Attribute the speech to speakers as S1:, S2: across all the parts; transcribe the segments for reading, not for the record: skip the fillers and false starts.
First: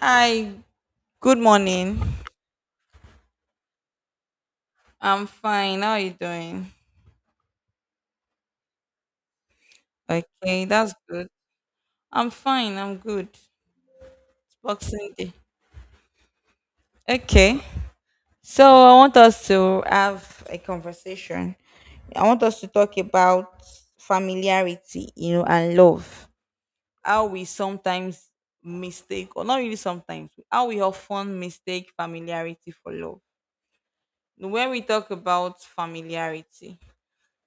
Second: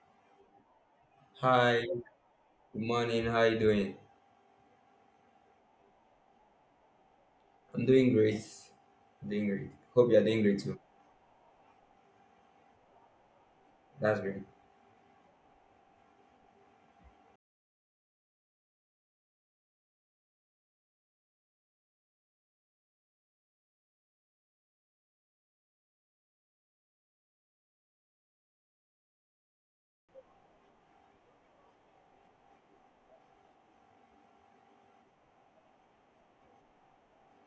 S1: Hi, good
S2: Hi,
S1: morning.
S2: good morning. How you doing?
S1: I'm fine. How are you doing?
S2: I'm doing great. I'm doing great. Hope you're doing great
S1: Okay,
S2: too.
S1: that's good. I'm fine. I'm good. It's
S2: That's great.
S1: Boxing Day. Okay. So I want us to have a conversation. I want us to talk about familiarity, and love, how we sometimes mistake, or not really sometimes, how we often mistake familiarity for love. When we talk about familiarity,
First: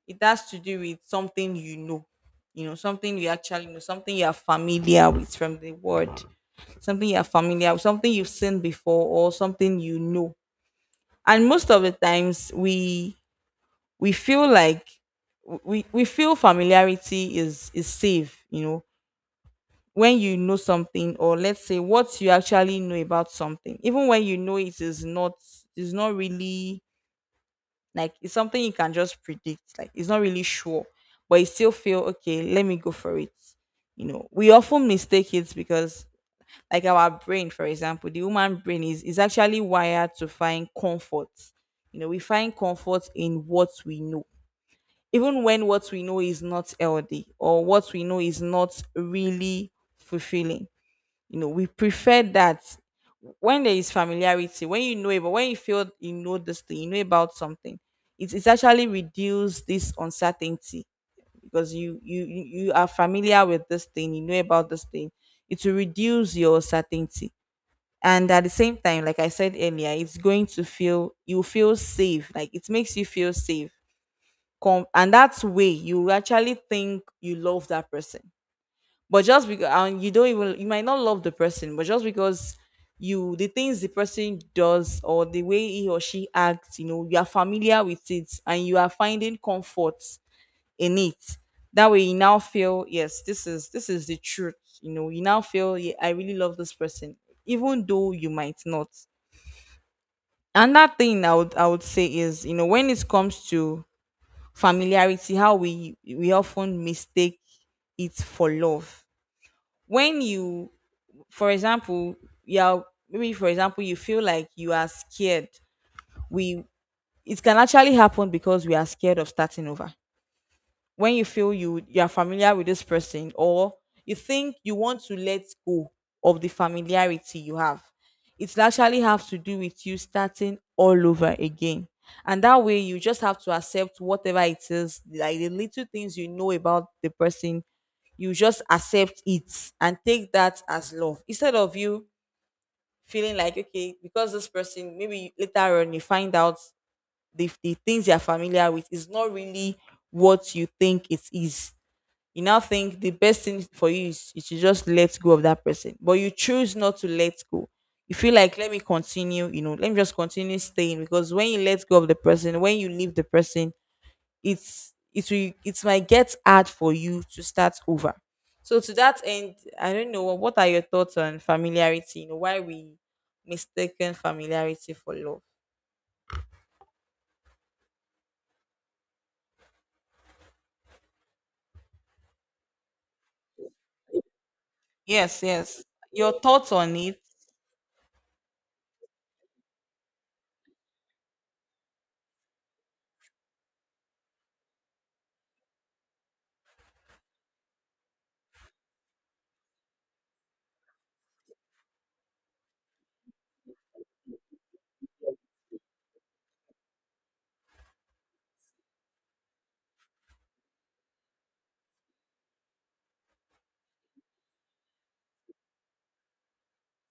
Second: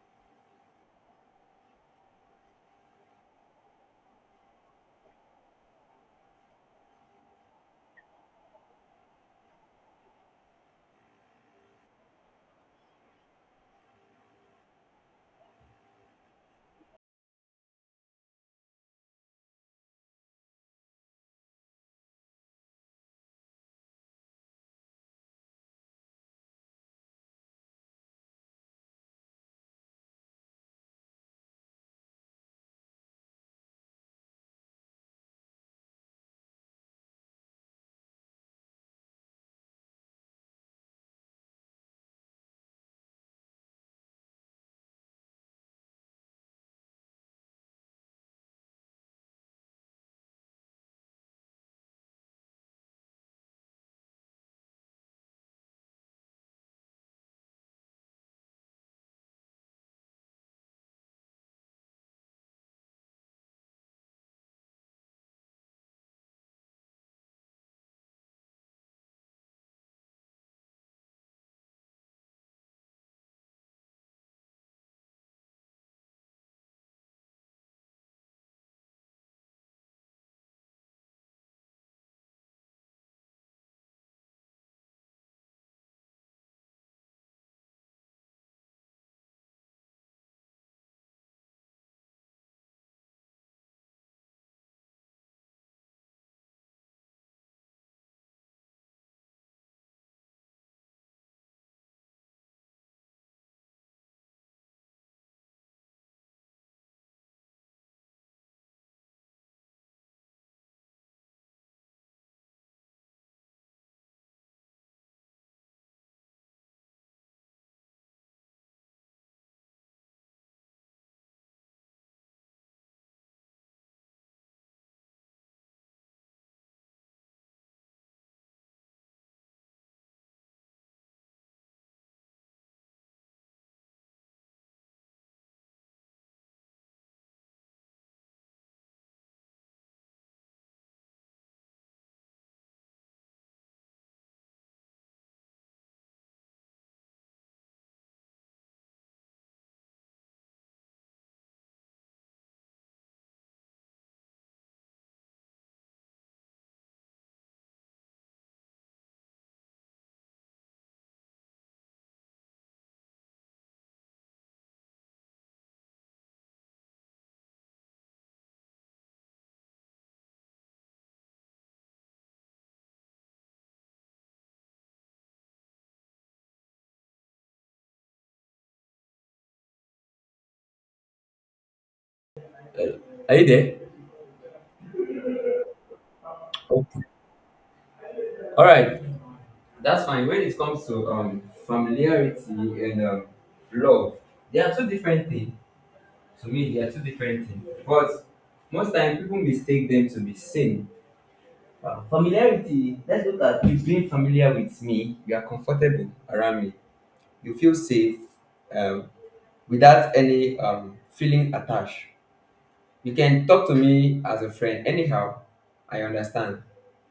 S1: it has to do with something you know, something you actually know, something you are familiar with from the word, something you are familiar with, something you've seen before, or something you know. And most of the times we feel like we feel familiarity is safe, when you know something, or let's say what you actually know about something, even when you know it is not really. Like it's something you can just predict. Like it's not really sure, but you still feel okay. Let me go for it. You know, we often mistake it because, like our brain, for example, the human brain is actually wired to find comfort. You know, we find comfort in what we know, even when what we know is not healthy, or what we know is not really fulfilling. We prefer that when there is familiarity, when you know it, but when you feel you know this thing, you know about something, it's actually reduce this uncertainty, because you are familiar with this thing, you know about this thing. It will reduce your certainty. And at the same time, like I said earlier, it's going to feel, you feel safe. Like it makes you feel safe. And that's way you actually think you love that person, but just because, and you don't even, you might not love the person, but just because you, the things the person does or the way he or she acts, you know, you are familiar with it and you are finding comfort in it. That way you now feel, yes, this is the truth. You know, you now feel, yeah, I really love this person, even though you might not. Another thing I would say is, you know, when it comes to familiarity, how we often mistake it for love. When you, for example, you're, maybe for example, you feel like you are scared. We, it can actually happen because we are scared of starting over. When you feel you are familiar with this person, or you think you want to let go of the familiarity you have, it actually have to do with you starting all over again. And that way you just have to accept whatever it is, like the little things you know about the person. You just accept it and take that as love. Instead of you feeling like, okay, because this person, maybe later on you find out the things you're familiar with is not really what you think it is, you now think the best thing for you is you should just let go of that person, but you choose not to let go. You feel like, let me continue, you know, let me just continue staying, because when you let go of the person, when you leave the person, it's it will it might get hard for you to start over. So to that end, I don't know, what are your thoughts on familiarity? You know, why we mistaken familiarity for love?
S2: Are you there?
S1: Yes, yes. Your thoughts on
S2: Okay.
S1: it.
S2: All right. That's fine. When it comes to familiarity and love, they are two different things. To me, they are two different things. But most time people mistake them to be same. Familiarity. Let's look at you being familiar with me. You are comfortable around me. You feel safe, um, without any feeling attached. You can talk to me as a friend. Anyhow, I understand.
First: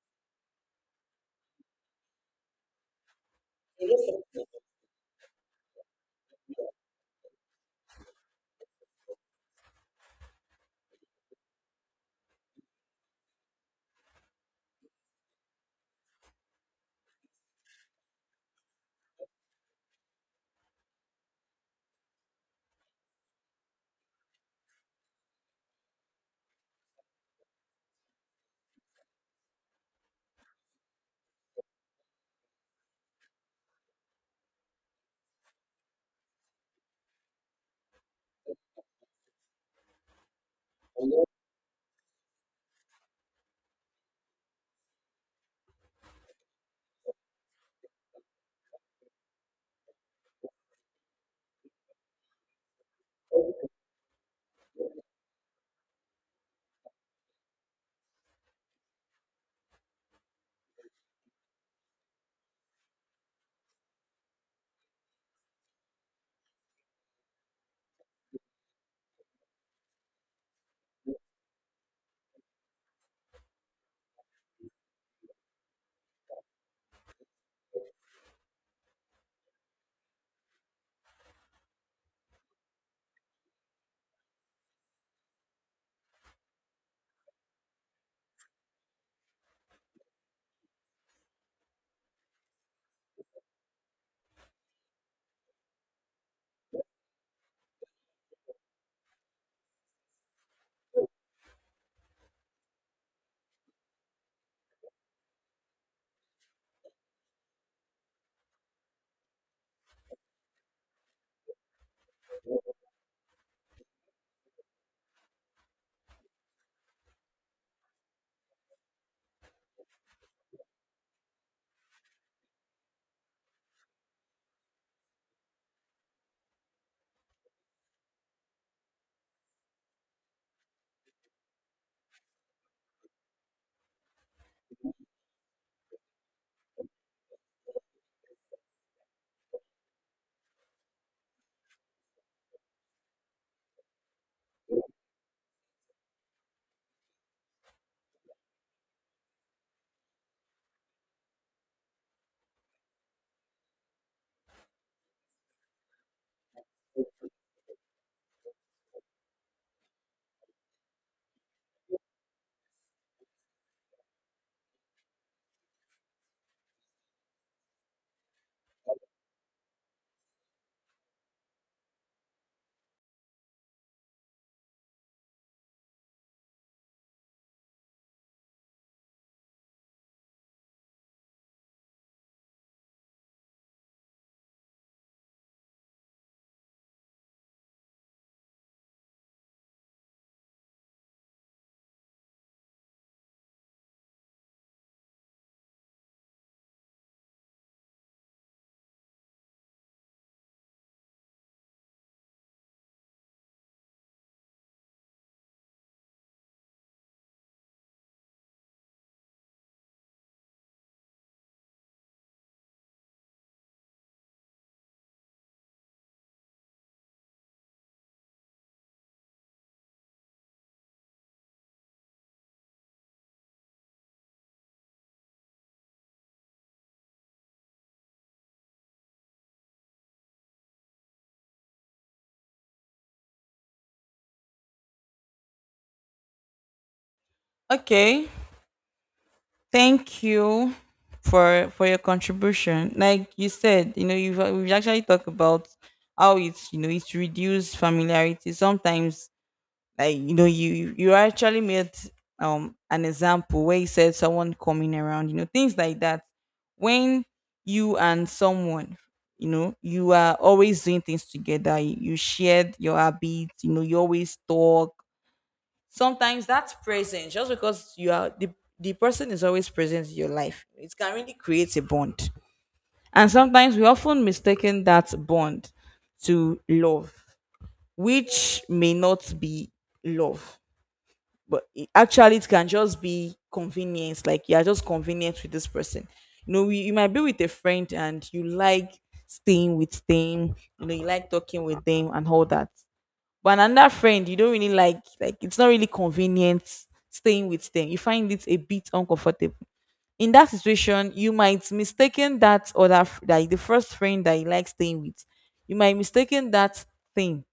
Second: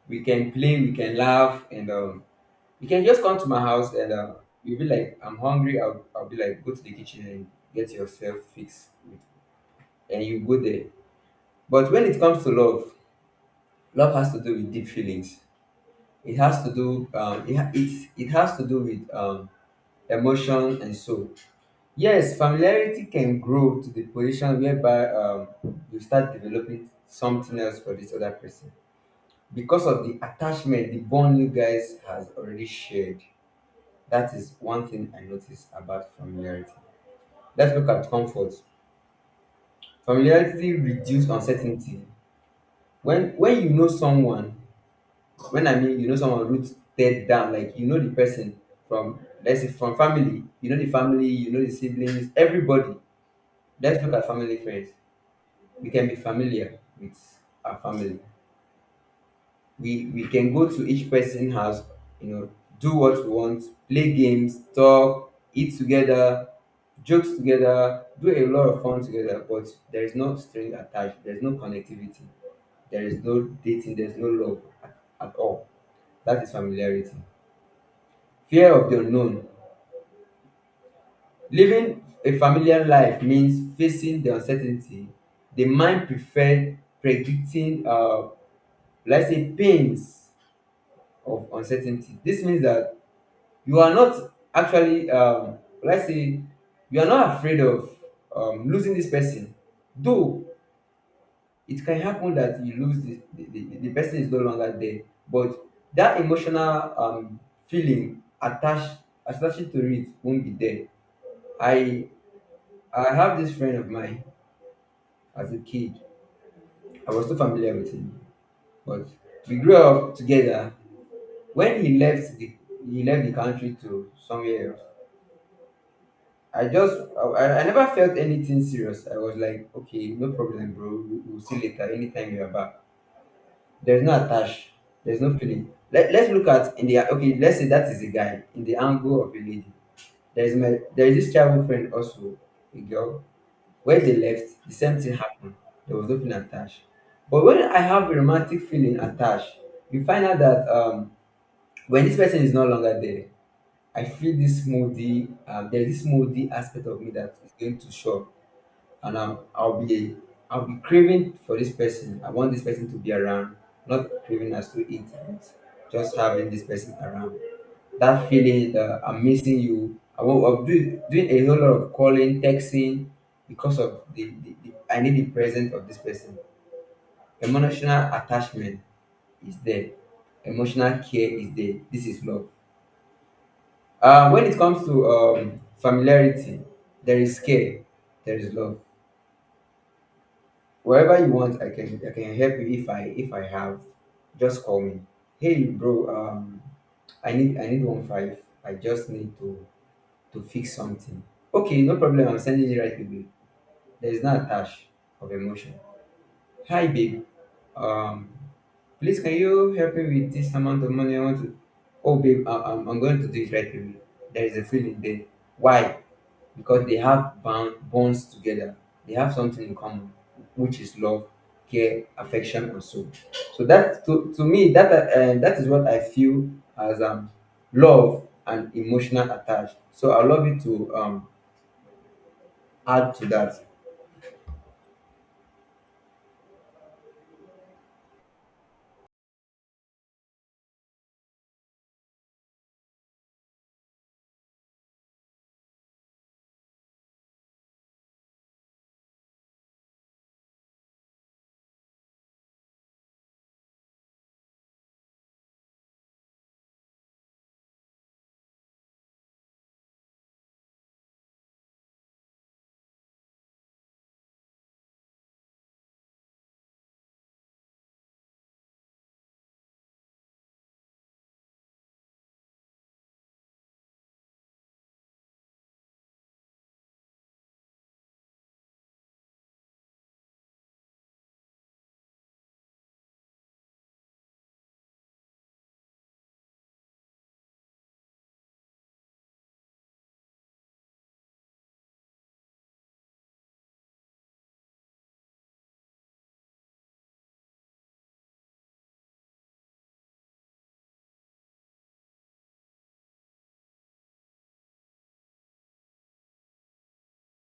S2: We can play, we can laugh, and you can just come to my house and you'll be like, I'm hungry. I'll be like, go to the kitchen and get yourself fixed. And you go there. But when it comes to love, love has to do with deep feelings. It has to do, it has to do with emotion and soul. Yes, familiarity can grow to the position whereby, you start developing something else for this other person, because of the attachment, the bond you guys has already shared. That is one thing I notice about familiarity. Let's look at comfort. Familiarity reduces uncertainty. When you know someone, when I mean you know someone rooted down, like you know the person from, let's say from family, you know the family, you know the siblings, everybody. Let's look at family first. We can be familiar with our family. We can go to each person's house, you know, do what we want, play games, talk, eat together, jokes together, do a lot of fun together. But there is no string attached, there's no connectivity, there is no dating, there's no love at all. That is familiarity. Fear of the unknown. Living a familiar life means facing the uncertainty. The mind prefer predicting, let's say, pains of uncertainty. This means that you are not actually, let's say, you are not afraid of, losing this person. Though it can happen that you lose the, the person is no longer there. But that emotional, feeling attached, attached to it won't be there. i I have this friend of mine. As a kid, I was so familiar with him. But we grew up together. When he left the, he left the country to somewhere else, I just, I never felt anything serious. I was like, okay, no problem, bro. We'll see later. Anytime you are back, there's no attach. There's no feeling. Let's look at in the okay. Let's say that is a guy in the angle of a lady. There is my, there is this childhood friend also, a girl. Where they left, the same thing happened. There was no feeling attached. But when I have a romantic feeling attached, you find out that, when this person is no longer there, I feel this moody. There's this moody aspect of me that is going to show up, and I'll be, I'll be craving for this person. I want this person to be around, not craving as to eat, but just having this person around. That feeling that I'm missing you. I'm doing, doing a whole lot of calling, texting, because of the I need the presence of this person. Emotional attachment is there. Emotional care is there. This is love. When it comes to familiarity, there is care, there is love. Wherever you want, I can help you. If I have, just call me. Hey bro, I need, I need one five. I just need to fix something. Okay, no problem, I'm sending it right away. There is no attach of emotion. Hi babe, um please can you help me with this amount of money? I want to, oh babe, I'm going to do it right away. There is a feeling there. Why? Because they have bound bonds together. They have something in common, which is love, care, affection, and so. So that, to me that, that is what I feel as, love and emotional attached. So I love you to, add to that.
S1: Okay. Thank you for your contribution. Like you said, you know, you've we've actually talked about how it's you know it's reduced familiarity. Sometimes, like, you actually made an example where you said someone coming around, things like that. When you and someone, you are always doing things together. You shared your habits, you always talk. Sometimes that's presence. Just because you are the person is always present in your life, it can really create a bond. And sometimes we often mistaken that bond to love, which may not be love. But actually it can just be convenience. Like you're just convenient with this person. You might be with a friend and you like staying with them. You like talking with them and all that. But another friend you don't really like, it's not really convenient staying with them. You find it a bit uncomfortable. In that situation, you might mistaken that other like the first friend that you like staying with. You might mistaken that thing,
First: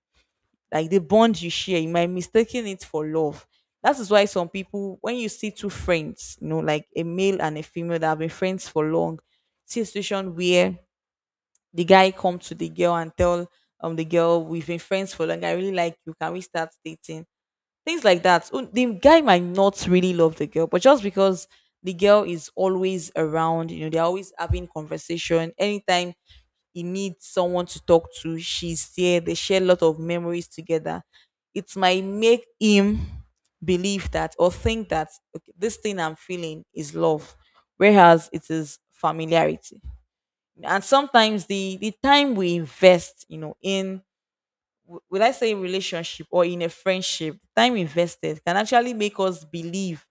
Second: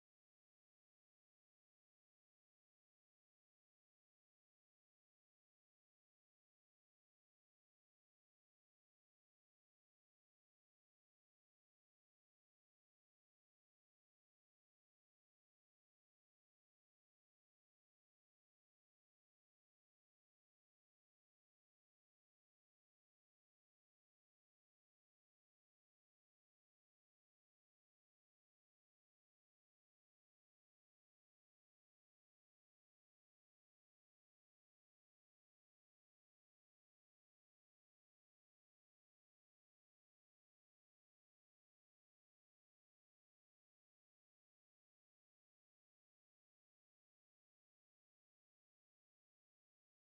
S1: like the bond you share. You might mistaken it for love. That is why some people, when you see two friends, like a male and a female that have been friends for long, see a situation where the guy come to the girl and tell, the girl, we've been friends for long, I really like you, can we start dating, things like that. Oh, the guy might not really love the girl, but just because the girl is always around, you know, they're always having conversation. Anytime he needs someone to talk to, she's there. They share a lot of memories together. It might make him believe that or think that, "Okay, this thing I'm feeling is love," whereas it is familiarity. And sometimes the time we invest, you know, in, would I say, in relationship or in a friendship, time invested can actually make us believe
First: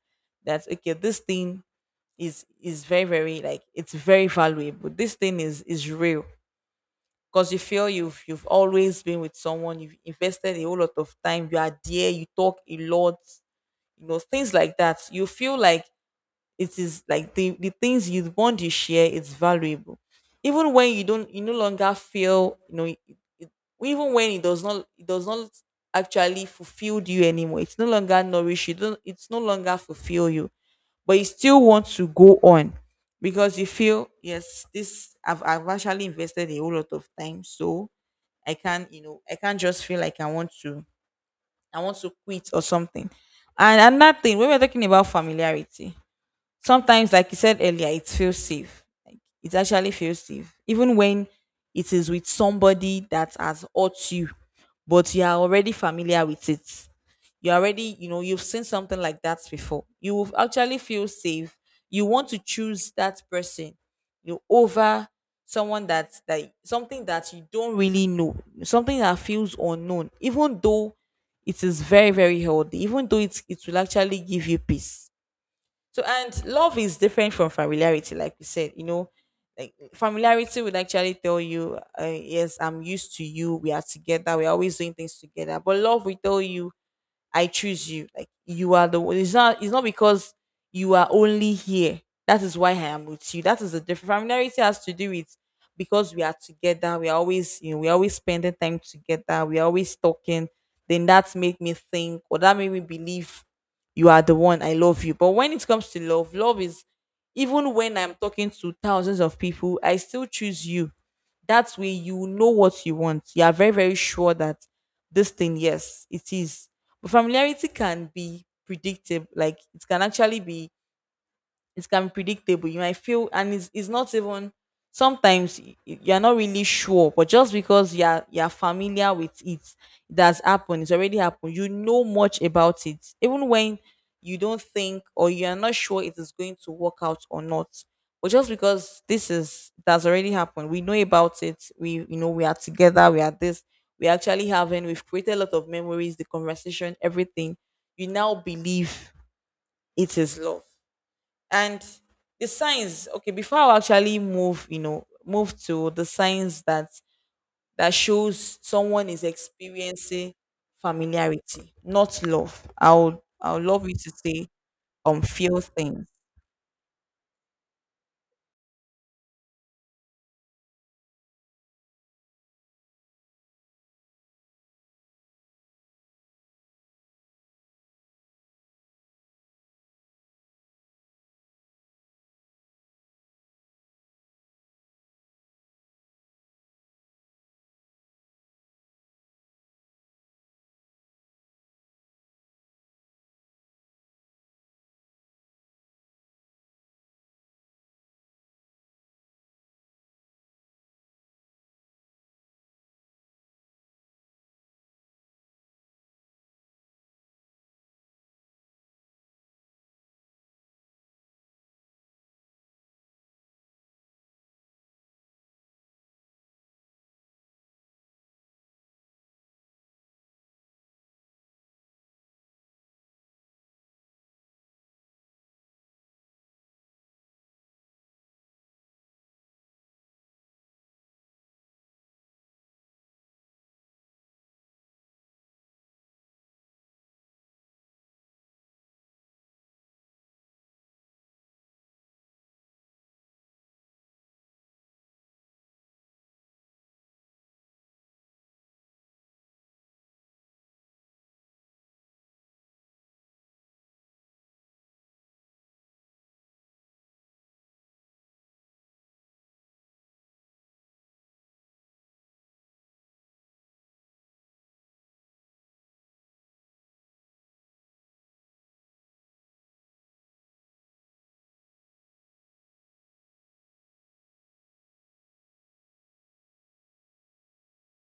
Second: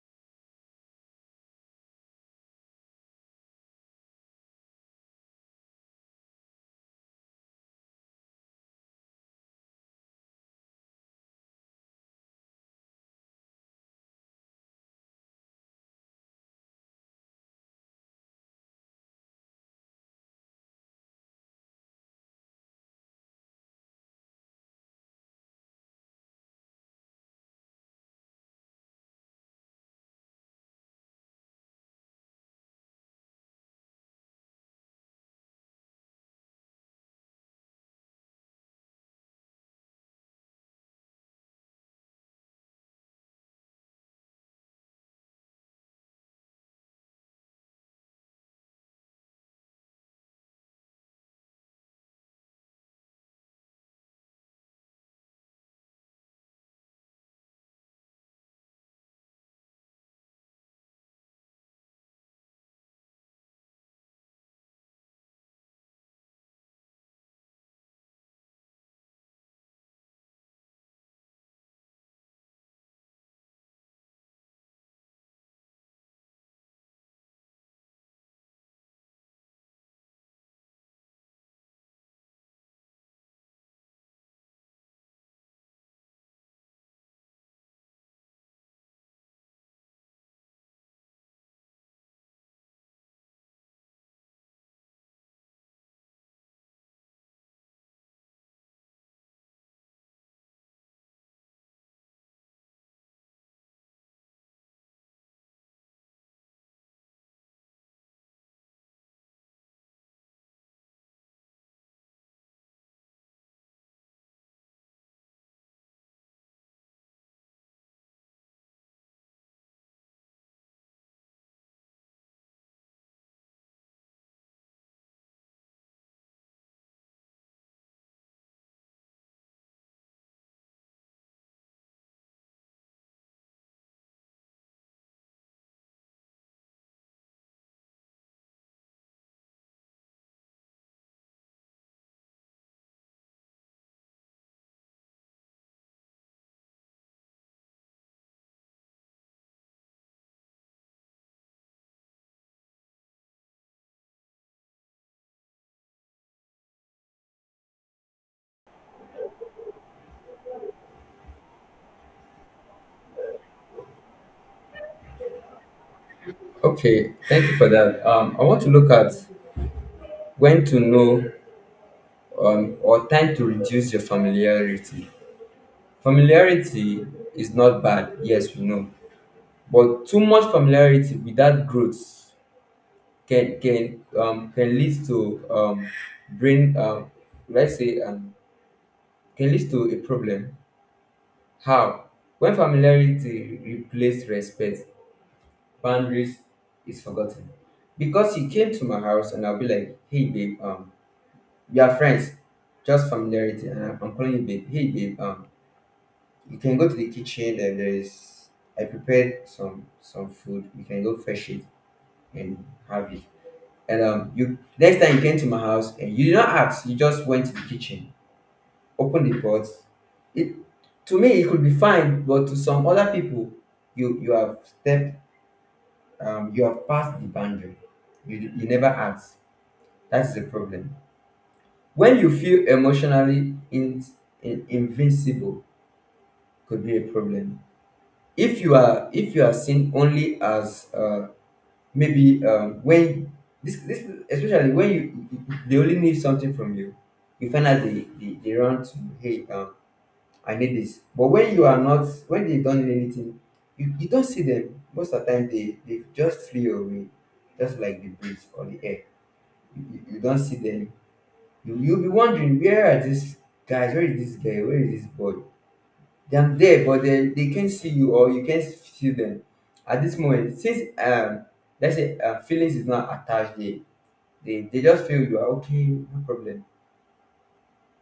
S1: that, okay, this thing is very, very, like, it's very valuable. This thing is real, because you feel you've always been with someone, you've invested a whole lot of time, you are there, you talk a lot, you know, things like that. You feel like it is like the things you want to share is valuable, even when you don't, you no longer feel, you know, it, even when it does not actually fulfill you anymore. It's no longer nourish. You don't, it's no longer fulfill you, but you still want to go on because you feel, yes, this I've actually invested a whole lot of time, so I can't just feel like I want to quit or something. And another thing, when we're talking about familiarity, sometimes, like you said earlier, it feels safe. Like it actually feels safe, even when it is with somebody that has hurt you, but you are already familiar with it. You already you know You've seen something like that before. You will actually feel safe. You want to choose that person, you know, over someone that something that you don't really know, something that feels unknown, even though it is very, very healthy, even though it will actually give you peace. So, and love is different from familiarity, like we said. You know, like familiarity would actually tell you, yes, I'm used to you. We are together. We're always doing things together. But love will tell you, I choose you. Like, you are the one. It's not. It's not because you are only here, that is why I am with you. That is the difference. Familiarity has to do with, because we are together, we are always spending time together. We are always talking. Then that made me think, or that made me believe, you are the one. I love you. But when it comes to love, love is, even when I'm talking to thousands of people, I still choose you. That way, you know what you want. You are very, very sure that this thing, yes, it is. But familiarity can be predictive. Like it can be predictable. You might feel, and it's not even sometimes, you're not really sure, but just because you're familiar with it, it has happened. It's already happened. You know much about it, even when you don't think or you're not sure it is going to work out or not. But just because this is that's already happened, we know about it. We you know we are together. We are this. We are actually having. We've created a lot of memories, the conversation, everything. You now believe it is love. And the signs okay, before I actually move, move to the signs that shows someone is experiencing familiarity, not love, I'll love you to say few things.
S2: Okay, thank you for that. I want to look at when to know, or time to reduce your familiarity. Familiarity is not bad, yes, we know, but too much familiarity without growth can lead to, brain let's say, can lead to a problem. How? When familiarity replaces respect, boundaries is forgotten. Because he came to my house and I'll be like, hey babe, we are friends, just familiarity, and I'm calling you babe. Hey babe, you can go to the kitchen and there is, I prepared some food. You can go fetch it and have it. And you, next time you came to my house and you did not ask, you just went to the kitchen, opened the pot. It, to me it could be fine, but to some other people, you have stepped, you have passed the boundary. You never asked. That is the problem. When you feel emotionally invincible, could be a problem. If you are seen only as, maybe, when this especially when you, they only need something from you, you find out they run to, hey, I need this. But when you are not, when they don't need anything, you don't see them. Most of the time they just flee away, just like the breeze or the air. You don't see them. You'll be wondering, where are these guys? Where is this guy? Where is this boy? They are there, but they can't see you or you can't see them at this moment. Since, let's say, feelings is not attached, they just feel you are okay, no problem.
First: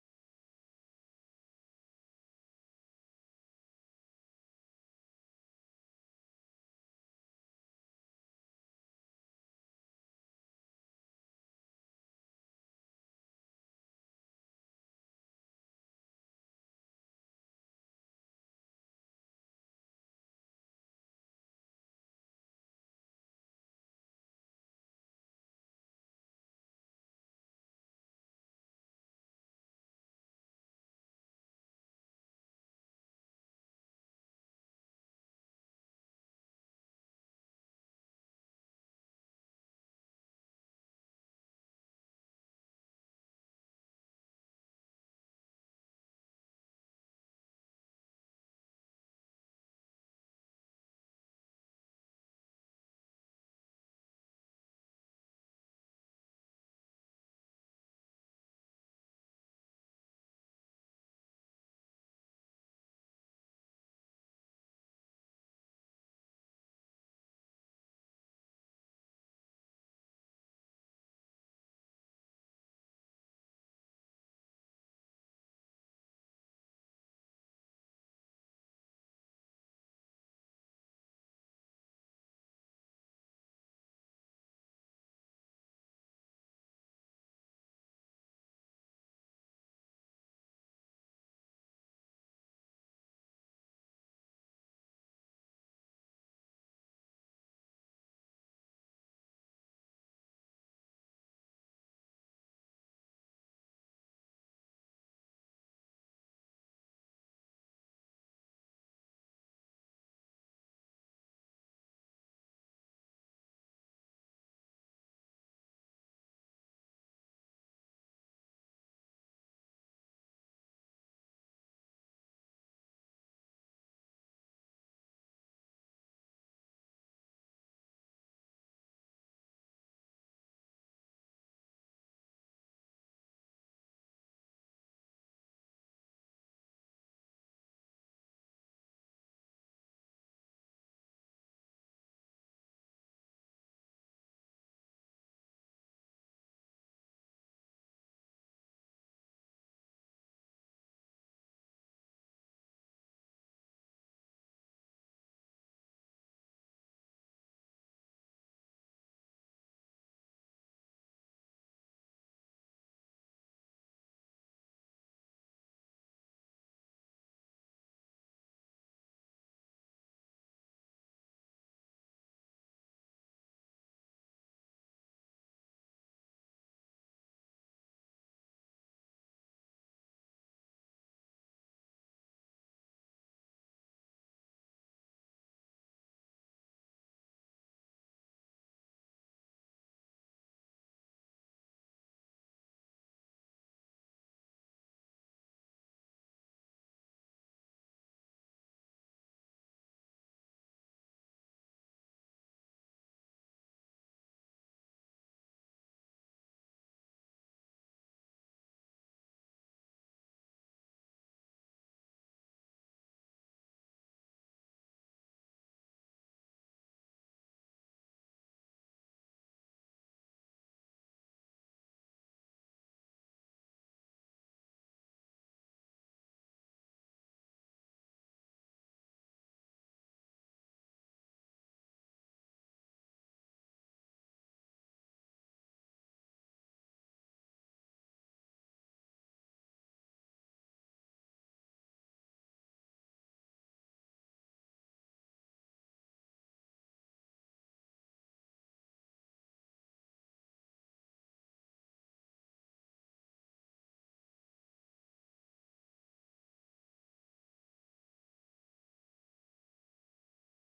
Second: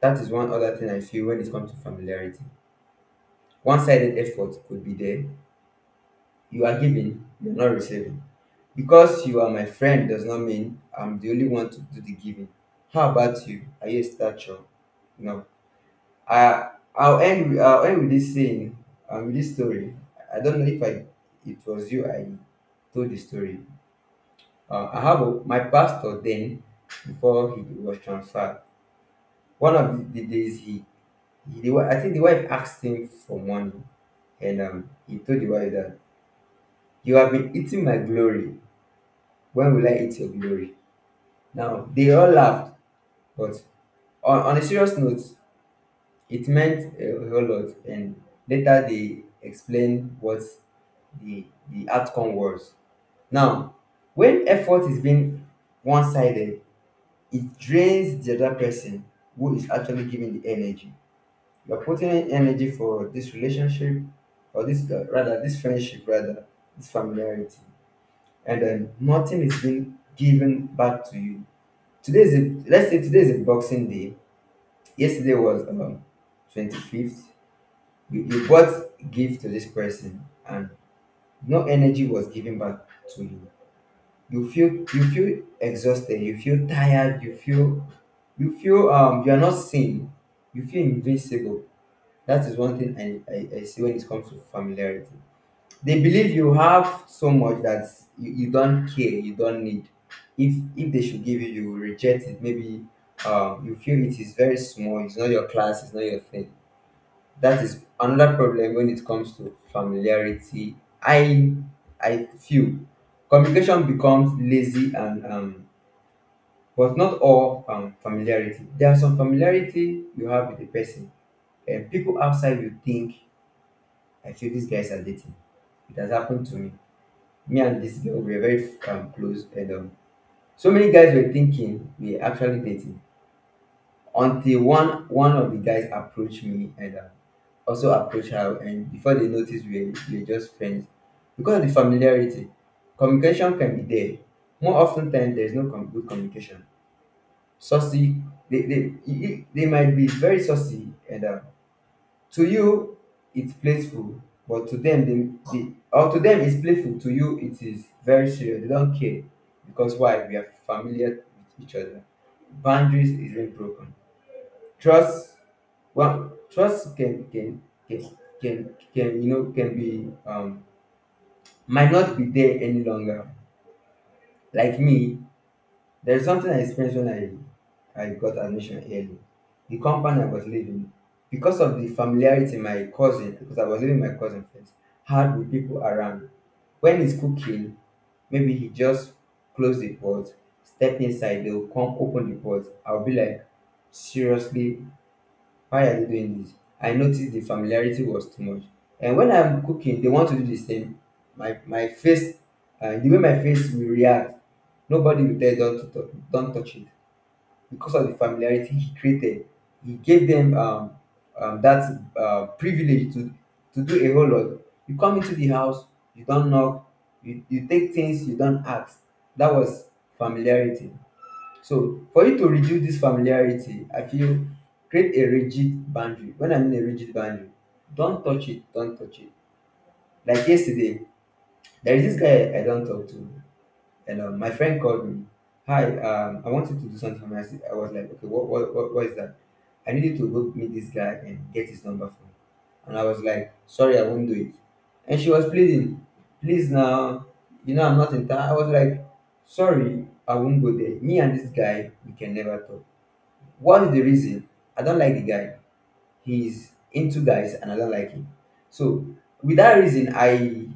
S2: That is one other thing I feel when it comes to familiarity. One-sided effort could be there. You are giving, you're not receiving. Because you are my friend does not mean I'm the only one to do the giving. How about you? Are you a stature? No. I'll end with- I'll end with this saying. With this story. I don't know if I. It was you. I told the story. I have a, my pastor then, before he was transferred. One of the days he the, wi- I think the wife asked him for money, and he told the wife that you have been eating my glory. When will I eat your glory? Now they all laughed, but on a serious note, it meant a whole lot, and later they explained what the outcome was. Now, when effort is being one-sided, it drains the other person who is actually giving the energy. You are putting in energy for this relationship, or this rather this friendship, rather this familiarity, and then nothing is being given back to you. Today is a, let's say today is a boxing day. Yesterday was, 25th. You bought gift to this person and no energy was given back to you. You feel exhausted, you feel tired, you feel, you are not seen, you feel invincible. That is one thing I see when it comes to familiarity. They believe you have so much that you don't care, you don't need. If they should give you, you will reject it. Maybe, you feel it is very small, it's not your class, it's not your thing. That is another problem when it comes to familiarity. i I feel communication becomes lazy, and but not all, familiarity. There are some familiarity you have with the person and people outside will think, I feel these guys are dating. It has happened to me. Me and this girl, we were very, close, and so many guys were thinking we are actually dating, until one of the guys approached me and, also approach her, and before they notice, we're just friends. Because of the familiarity, communication can be there more often than there's no good communication. Saucy, they might be very saucy, and to you it's playful, but to them they or to them it's playful, to you it is very serious, they don't care. Because why? We are familiar with each other. Boundaries is being broken. Trust, well, trust can can you know, can be, might not be there any longer. Like me, there's something I experienced when I got admission early. The compound I was living, because of the familiarity my cousin, because I was living with my cousin first, had with people around. When he's cooking, maybe he just close the pot, step inside, they'll come open the pot. I'll be like, seriously, why are they doing this? I noticed the familiarity was too much. And when I'm cooking, they want to do the same. My face, the way my face will react, nobody will tell don't to touch, don't touch it because of the familiarity he created. He gave them that privilege to do a whole lot. You come into the house, you don't knock, you take things you don't ask. That was familiarity. So for you to reduce this familiarity, I feel create a rigid boundary. When I mean a rigid boundary, don't touch it, don't touch it. Like yesterday, there is this guy I don't talk to, and my friend called me. Hi, I wanted to do something for me. I said- I was like, okay, what is that? I needed to go meet this guy and get his number from him. And I was like, sorry, I won't do it. And she was pleading, please now, you know I'm not in town. I was like, sorry, I won't go there. Me and this guy, we can never talk. What is the reason? I don't like the guy. He's into guys and I don't like him. So with that reason, I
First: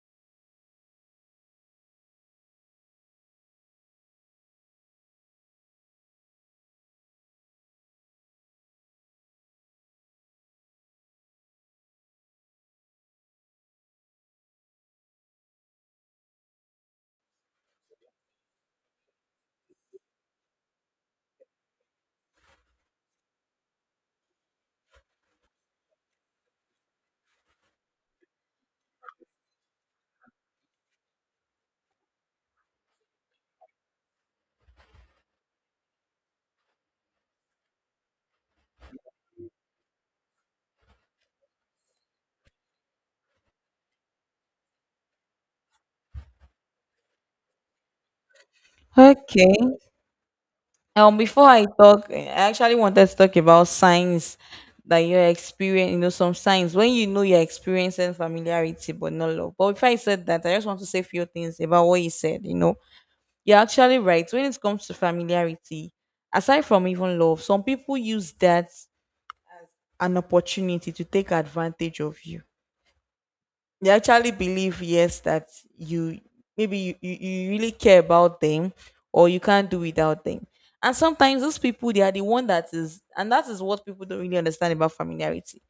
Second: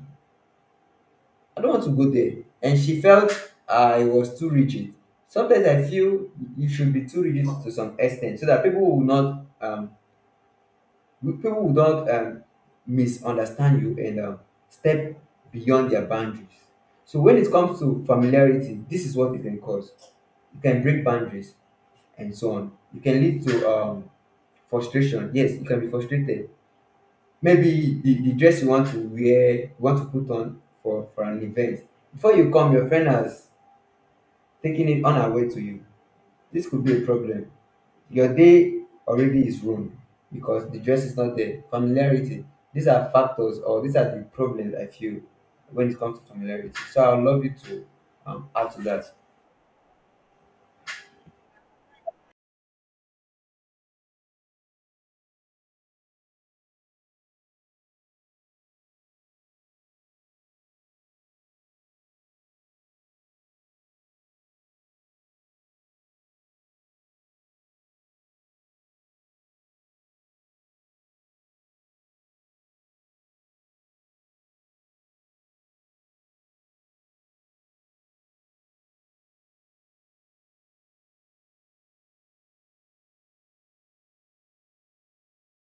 S2: I don't want to go there. And she felt I was too rigid. Sometimes I feel you should be too rigid to some extent so that people will not misunderstand you and step beyond their boundaries. So when it comes to familiarity, this is what it can cause. It can break boundaries and so on. It can lead to frustration. Yes, you can be frustrated. Maybe the dress you want to wear, you want to put on for an event. Before you come, your friend has taken it on her way to you. This could be a problem. Your day already is ruined because the dress is not there. Familiarity. These are factors or these are the problems I feel when it comes to familiarity. So I would love you to add to that.
S1: Okay. Before I talk, I actually wanted to talk about signs that you're experiencing, you know, some signs when you're experiencing familiarity but not love. But before I said that, I just want to say a few things about what you said. You're actually right. When it comes to familiarity, aside from even love, some people use that an opportunity to take advantage of you. They actually believe, yes, that you maybe you really care about them or you can't do without them. And sometimes those people, they are the one that is, and that is what people don't really understand about familiarity,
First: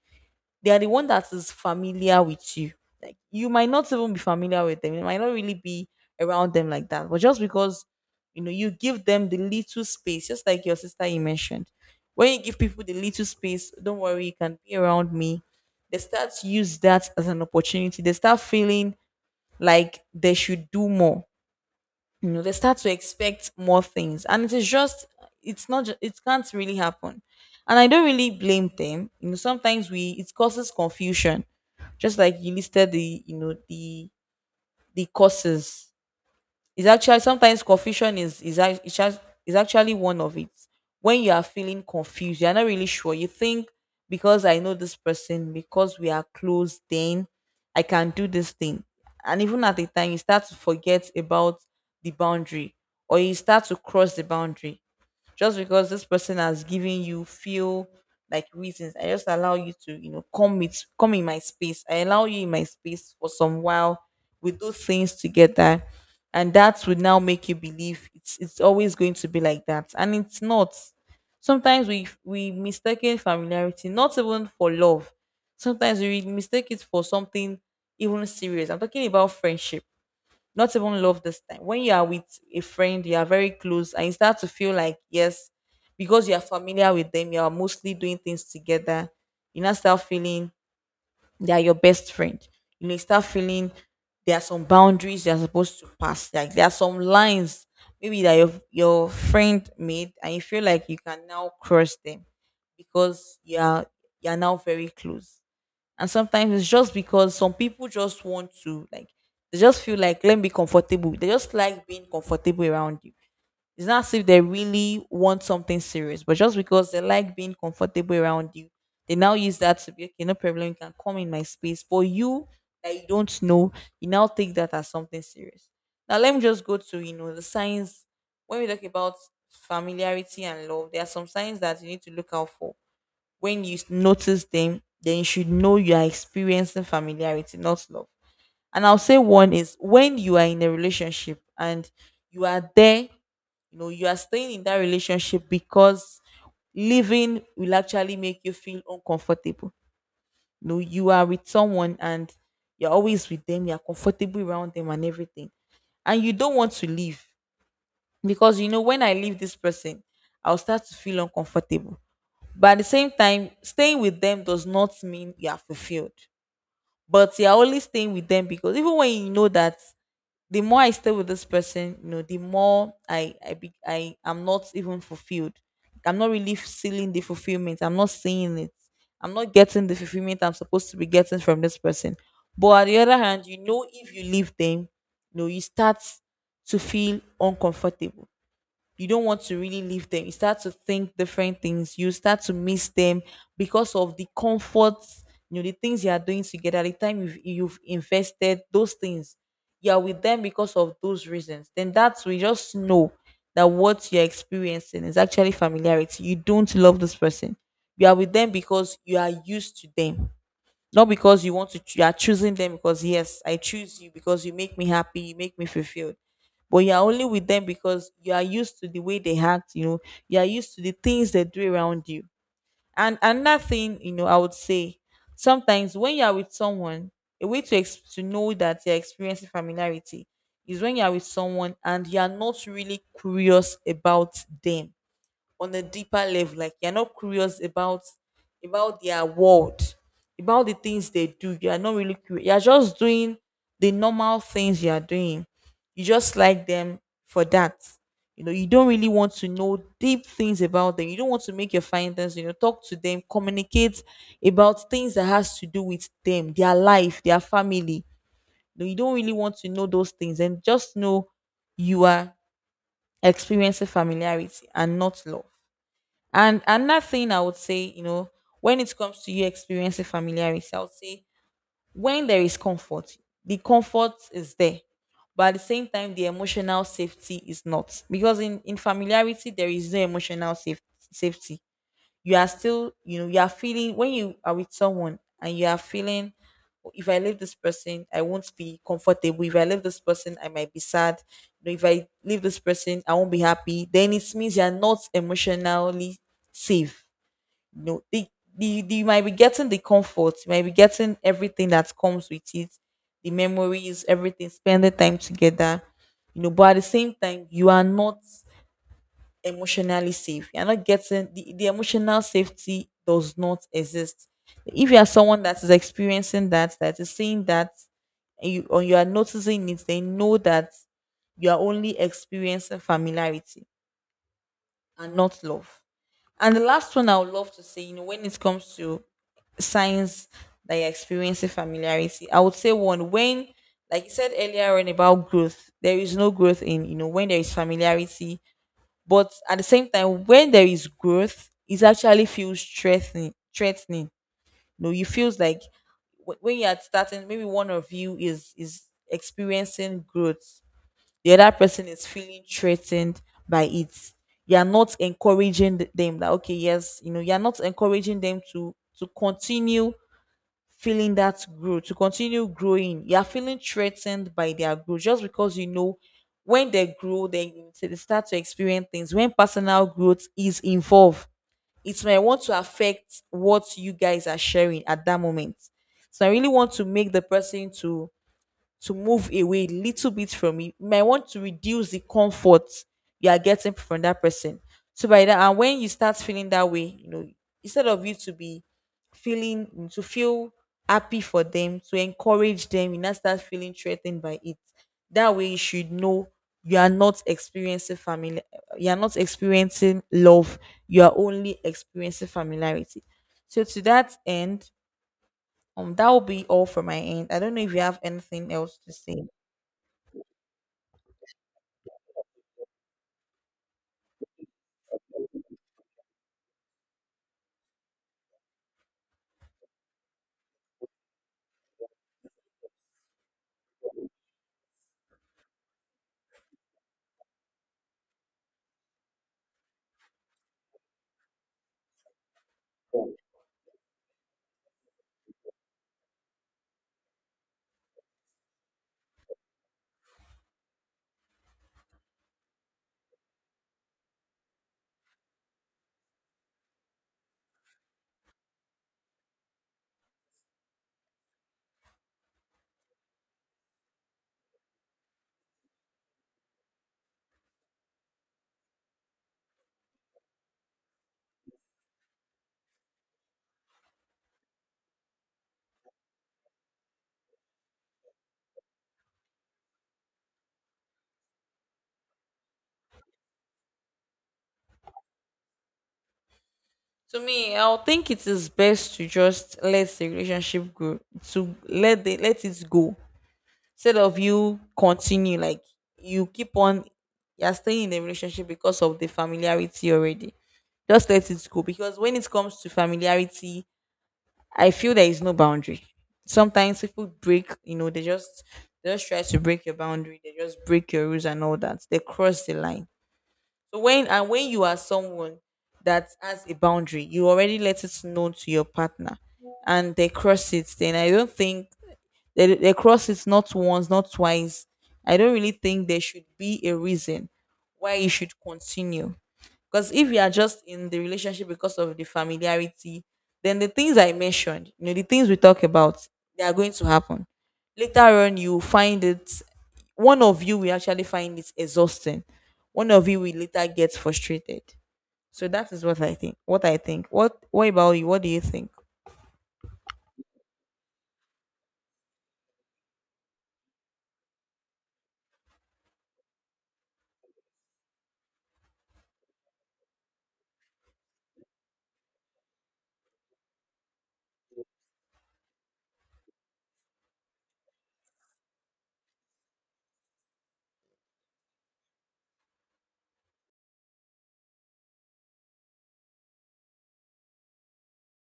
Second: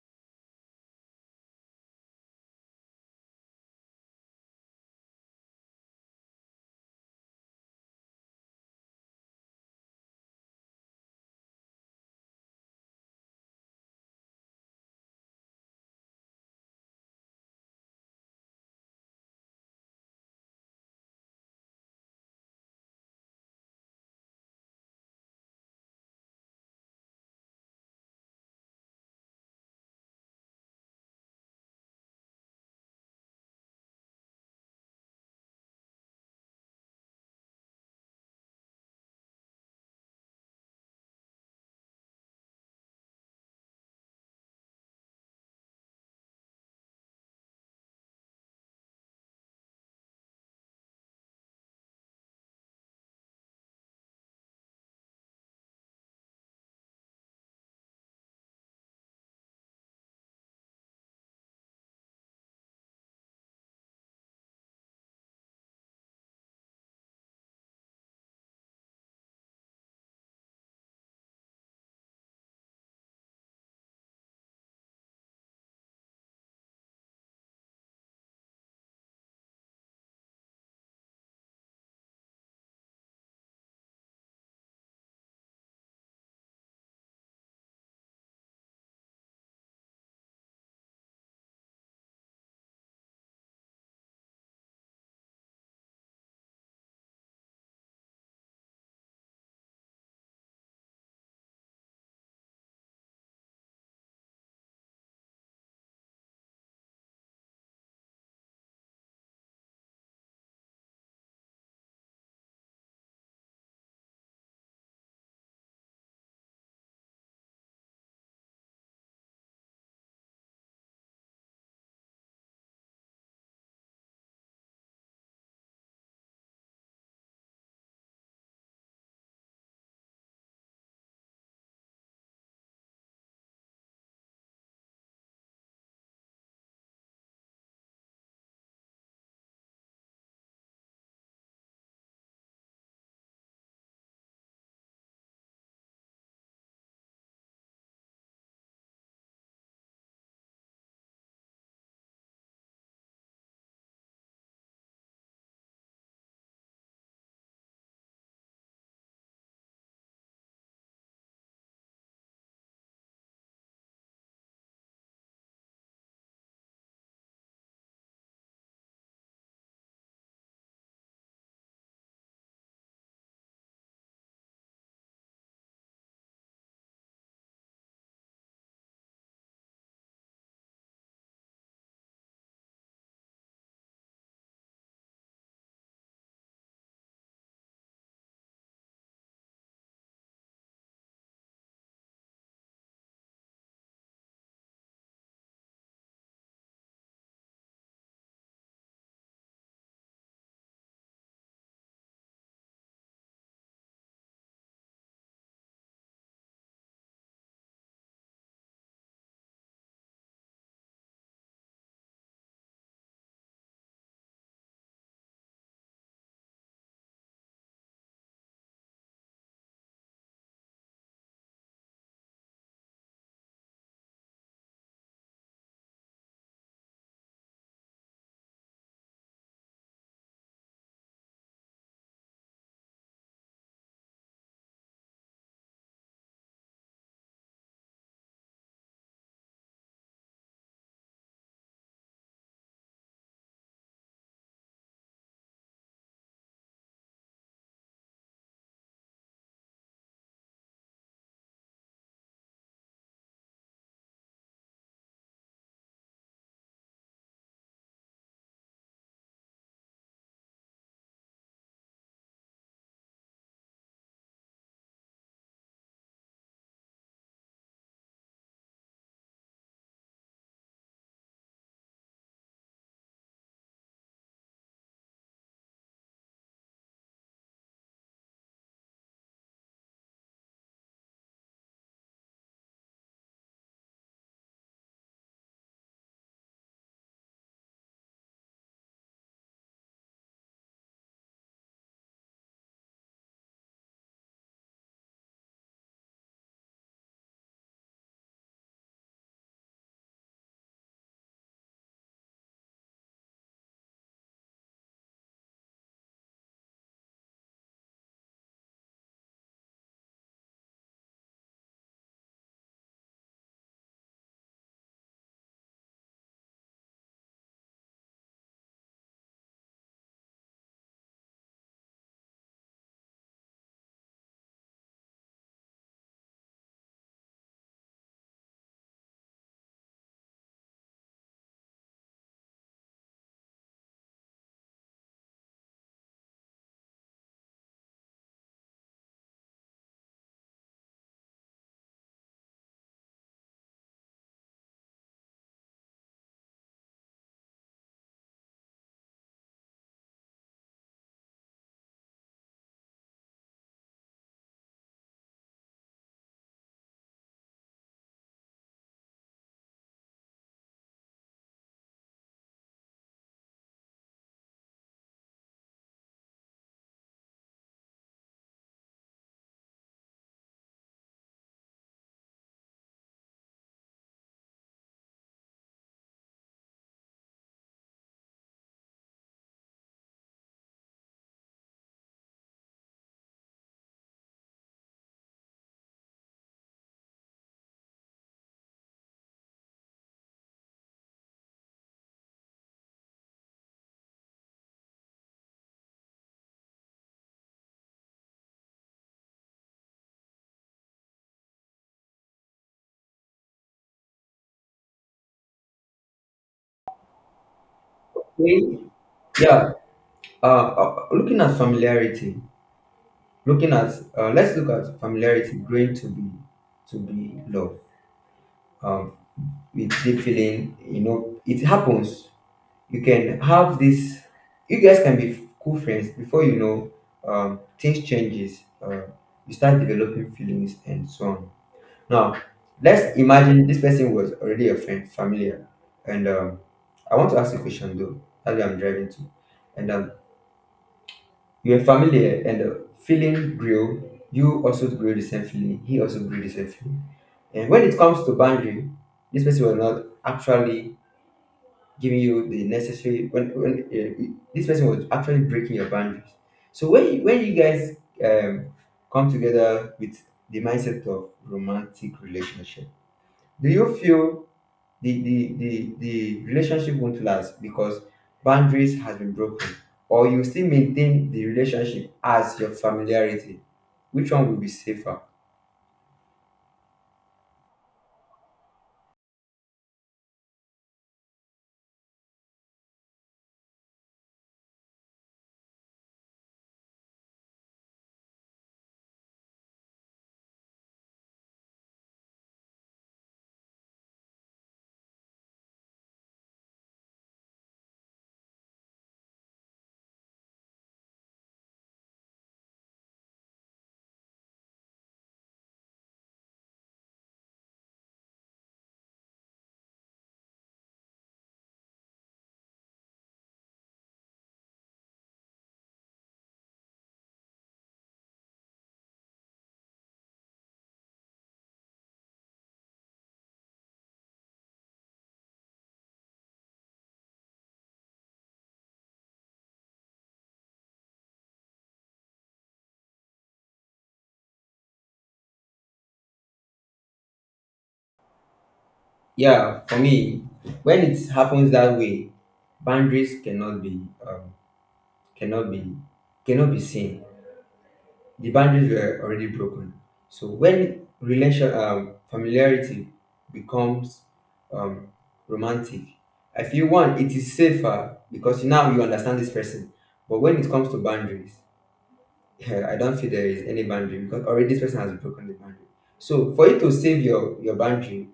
S1: they are the one that is familiar with you. Like you might not even be familiar with them. You might not really be around them like that. But just because you give them the little space, just like your sister you mentioned. When you give people the little space, don't worry, you can be around me. They start to use that as an opportunity. They start feeling like they should do more. They start to expect more things. And it is just, it's not ju- it can't really happen. And I don't really blame them. Sometimes we it causes confusion. Just like you listed the you know the causes, is actually, sometimes confusion is is actually one of it. When you are feeling confused, you're not really sure. You think, because I know this person, because we are close, then I can do this thing. And even at the time, you start to forget about the boundary or you start to cross the boundary just because this person has given you feel like reasons. I just allow you to, come with come in my space. I allow you in my space for some while, we do things together, and that would now make you believe it's always going to be like that, and it's not. Sometimes we mistaken familiarity not even for love. Sometimes we mistake it for something even serious. I'm talking about friendship, not even love this time. When you are with a friend, you are very close, and you start to feel like, yes, because you are familiar with them, you are mostly doing things together. You now start feeling they are your best friend. You may start feeling there are some boundaries you are supposed to pass. Like there are some lines, maybe that your friend made, and you feel like you can now cross them because you are, you are now very close. And sometimes it's just because some people just want to, like, they just feel like let me be comfortable. They just like being comfortable around you. It's not as if they really want something serious, but just because they like being comfortable around you, they now use that to be okay, no problem, you can come in my space. For you that you don't know, you now take that as something serious. Now let me just go to, the signs. When we talk about familiarity and love, there are some signs that you need to look out for. When you notice them, then you should know you are experiencing familiarity, not love. And I'll say one is when you are in a relationship and you are there, you are staying in that relationship because living will actually make you feel uncomfortable. You are with someone and you're always with them, you're comfortable around them and everything. And you don't want to leave because, you know, when I leave this person, I'll start to feel uncomfortable. But at the same time, staying with them does not mean you are fulfilled. But you are only staying with them because even when you know that the more I stay with this person, you know, the more I am not even fulfilled. I'm not really feeling the fulfillment. I'm not seeing it. I'm not getting the fulfillment I'm supposed to be getting from this person. But on the other hand, if you leave them, you start to feel uncomfortable. You don't want to really leave them. You start to think different things. You start to miss them because of the comforts, the things you are doing together, the time you've invested, those things. You are with them because of those reasons. Then that's, we just know that what you're experiencing is actually familiarity. You don't love this person. You are with them because you are used to them. Not because you want to, you are choosing them because, yes, I choose you because you make me happy, you make me fulfilled. But you are only with them because you are used to the way they act, you are used to the things they do around you. And another thing, I would say sometimes when you are with someone, a way to know that you're experiencing familiarity is when you are with someone and you are not really curious about them on a deeper level. Like you're not curious about their world, about the things they do. You are not really curious. You're just doing the normal things you are doing. You just like them for that. You don't really want to know deep things about them. You don't want to make your findings, talk to them, communicate about things that has to do with them, their life, their family. You don't really want to know those things and just know you are experiencing familiarity and not love. And another thing I would say, when it comes to you experiencing familiarity, I would say when there is comfort, the comfort is there. But at the same time, the emotional safety is not. Because in familiarity, there is no emotional safety. You are still, you are feeling, when you are with someone and you are feeling if I leave this person I won't be comfortable, if I leave this person I might be sad, if I leave this person I won't be happy, then it means you're not emotionally safe. you know the, the you might be getting the comfort, you might be getting everything that comes with it, the memories, everything, spending time together, but at the same time you are not emotionally safe. You're not getting the, emotional safety does not exist. If you are someone that is experiencing that, that is seeing that, and you, or you are noticing it, they know that you are only experiencing familiarity and not love. And the last one I would love to say, when it comes to signs that you're experiencing familiarity, I would say one when, like you said earlier on about growth, there is no growth in, when there is familiarity, but at the same time, when there is growth, it actually feels threatening. Threatening. You feels like, when you are starting, maybe one of you is experiencing growth, the other person is feeling threatened by it. You are not encouraging them that okay, yes, you are not encouraging them to continue feeling that growth, to continue growing. You are feeling threatened by their growth just because, you know, when they grow, then they start to experience things. When personal growth is involved, it might want to affect what you guys are sharing at that moment. So I really want to make the person to move away a little bit from it. You might want to reduce the comfort you are getting from that person. So by that, and when you start feeling that way, instead of you to be feeling, to feel happy for them, to encourage them, you now start feeling threatened by it. That way you should know you are not experiencing family, you are not experiencing love, you are only experiencing familiarity. So to that end, that will be all for my end. I don't know if you have anything
S2: Okay.
S1: else to say.
S2: Yeah. Looking at familiarity, Looking at, let's look at familiarity, growing to be love. Um, with deep feeling, you know, it happens. You can have this. You guys can be cool friends before you know. Things changes. You start developing feelings and so on. Now, let's imagine this person was already a friend, familiar, and I want to ask a question though. That's where I'm driving to, and you were familiar and the feeling grew. You also grew the same feeling. He also grew the same feeling. And when it comes to boundary, this person was not actually giving you the necessary. When this person was actually breaking your boundaries. So when you guys um, come together with the mindset of romantic relationship, do you feel the relationship won't last because boundaries has been broken, or you still maintain the relationship as your familiarity? Which one will be safer?
S1: To me, I'll think it is best to just let the relationship go, to let it go. Instead of you continue, like, you keep on, you're staying in the relationship because of the familiarity already. Just let it go, because when it comes to familiarity, I feel there is no boundary. Sometimes people break, they just try to break your boundary, they just break your rules and all that, they cross the line. So when you are someone that has a boundary, you already let it known to your partner, and they cross it. Then I don't think, they cross it, not once, not twice. I don't really think there should be a reason why you should continue. Because if you are just in the relationship because of the familiarity, then the things I mentioned, the things we talk about, they are going to happen. Later on, you find it, one of you will actually find it exhausting. One of you will later get frustrated. So that is what I think. What I think. What about you? What do you think?
S2: Yeah, for me, when it happens that way, boundaries cannot be um, cannot be cannot be seen. The boundaries were already broken. So when relation familiarity becomes um, romantic, I feel one it is safer because now you understand this person. But when it comes to boundaries, yeah, I don't feel there is any boundary because already this person has broken the boundary. So for you to save your boundary,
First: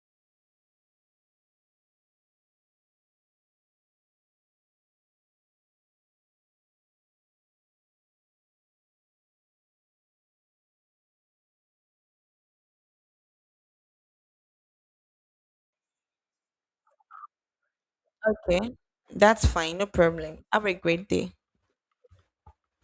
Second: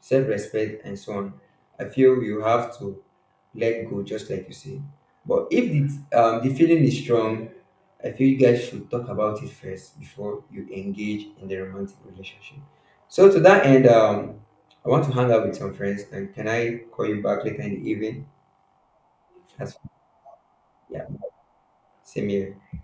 S2: self respect and so on, I feel you have to let go, just like you say. But if the the feeling is strong, I feel you guys should talk about it first before you engage in the romantic relationship. So to that end, I want to hang out with some friends, and can I call you back later in the evening?
S1: Okay. That's
S2: That's
S1: fine. No problem. Have a
S2: yeah,
S1: great day.
S2: same here.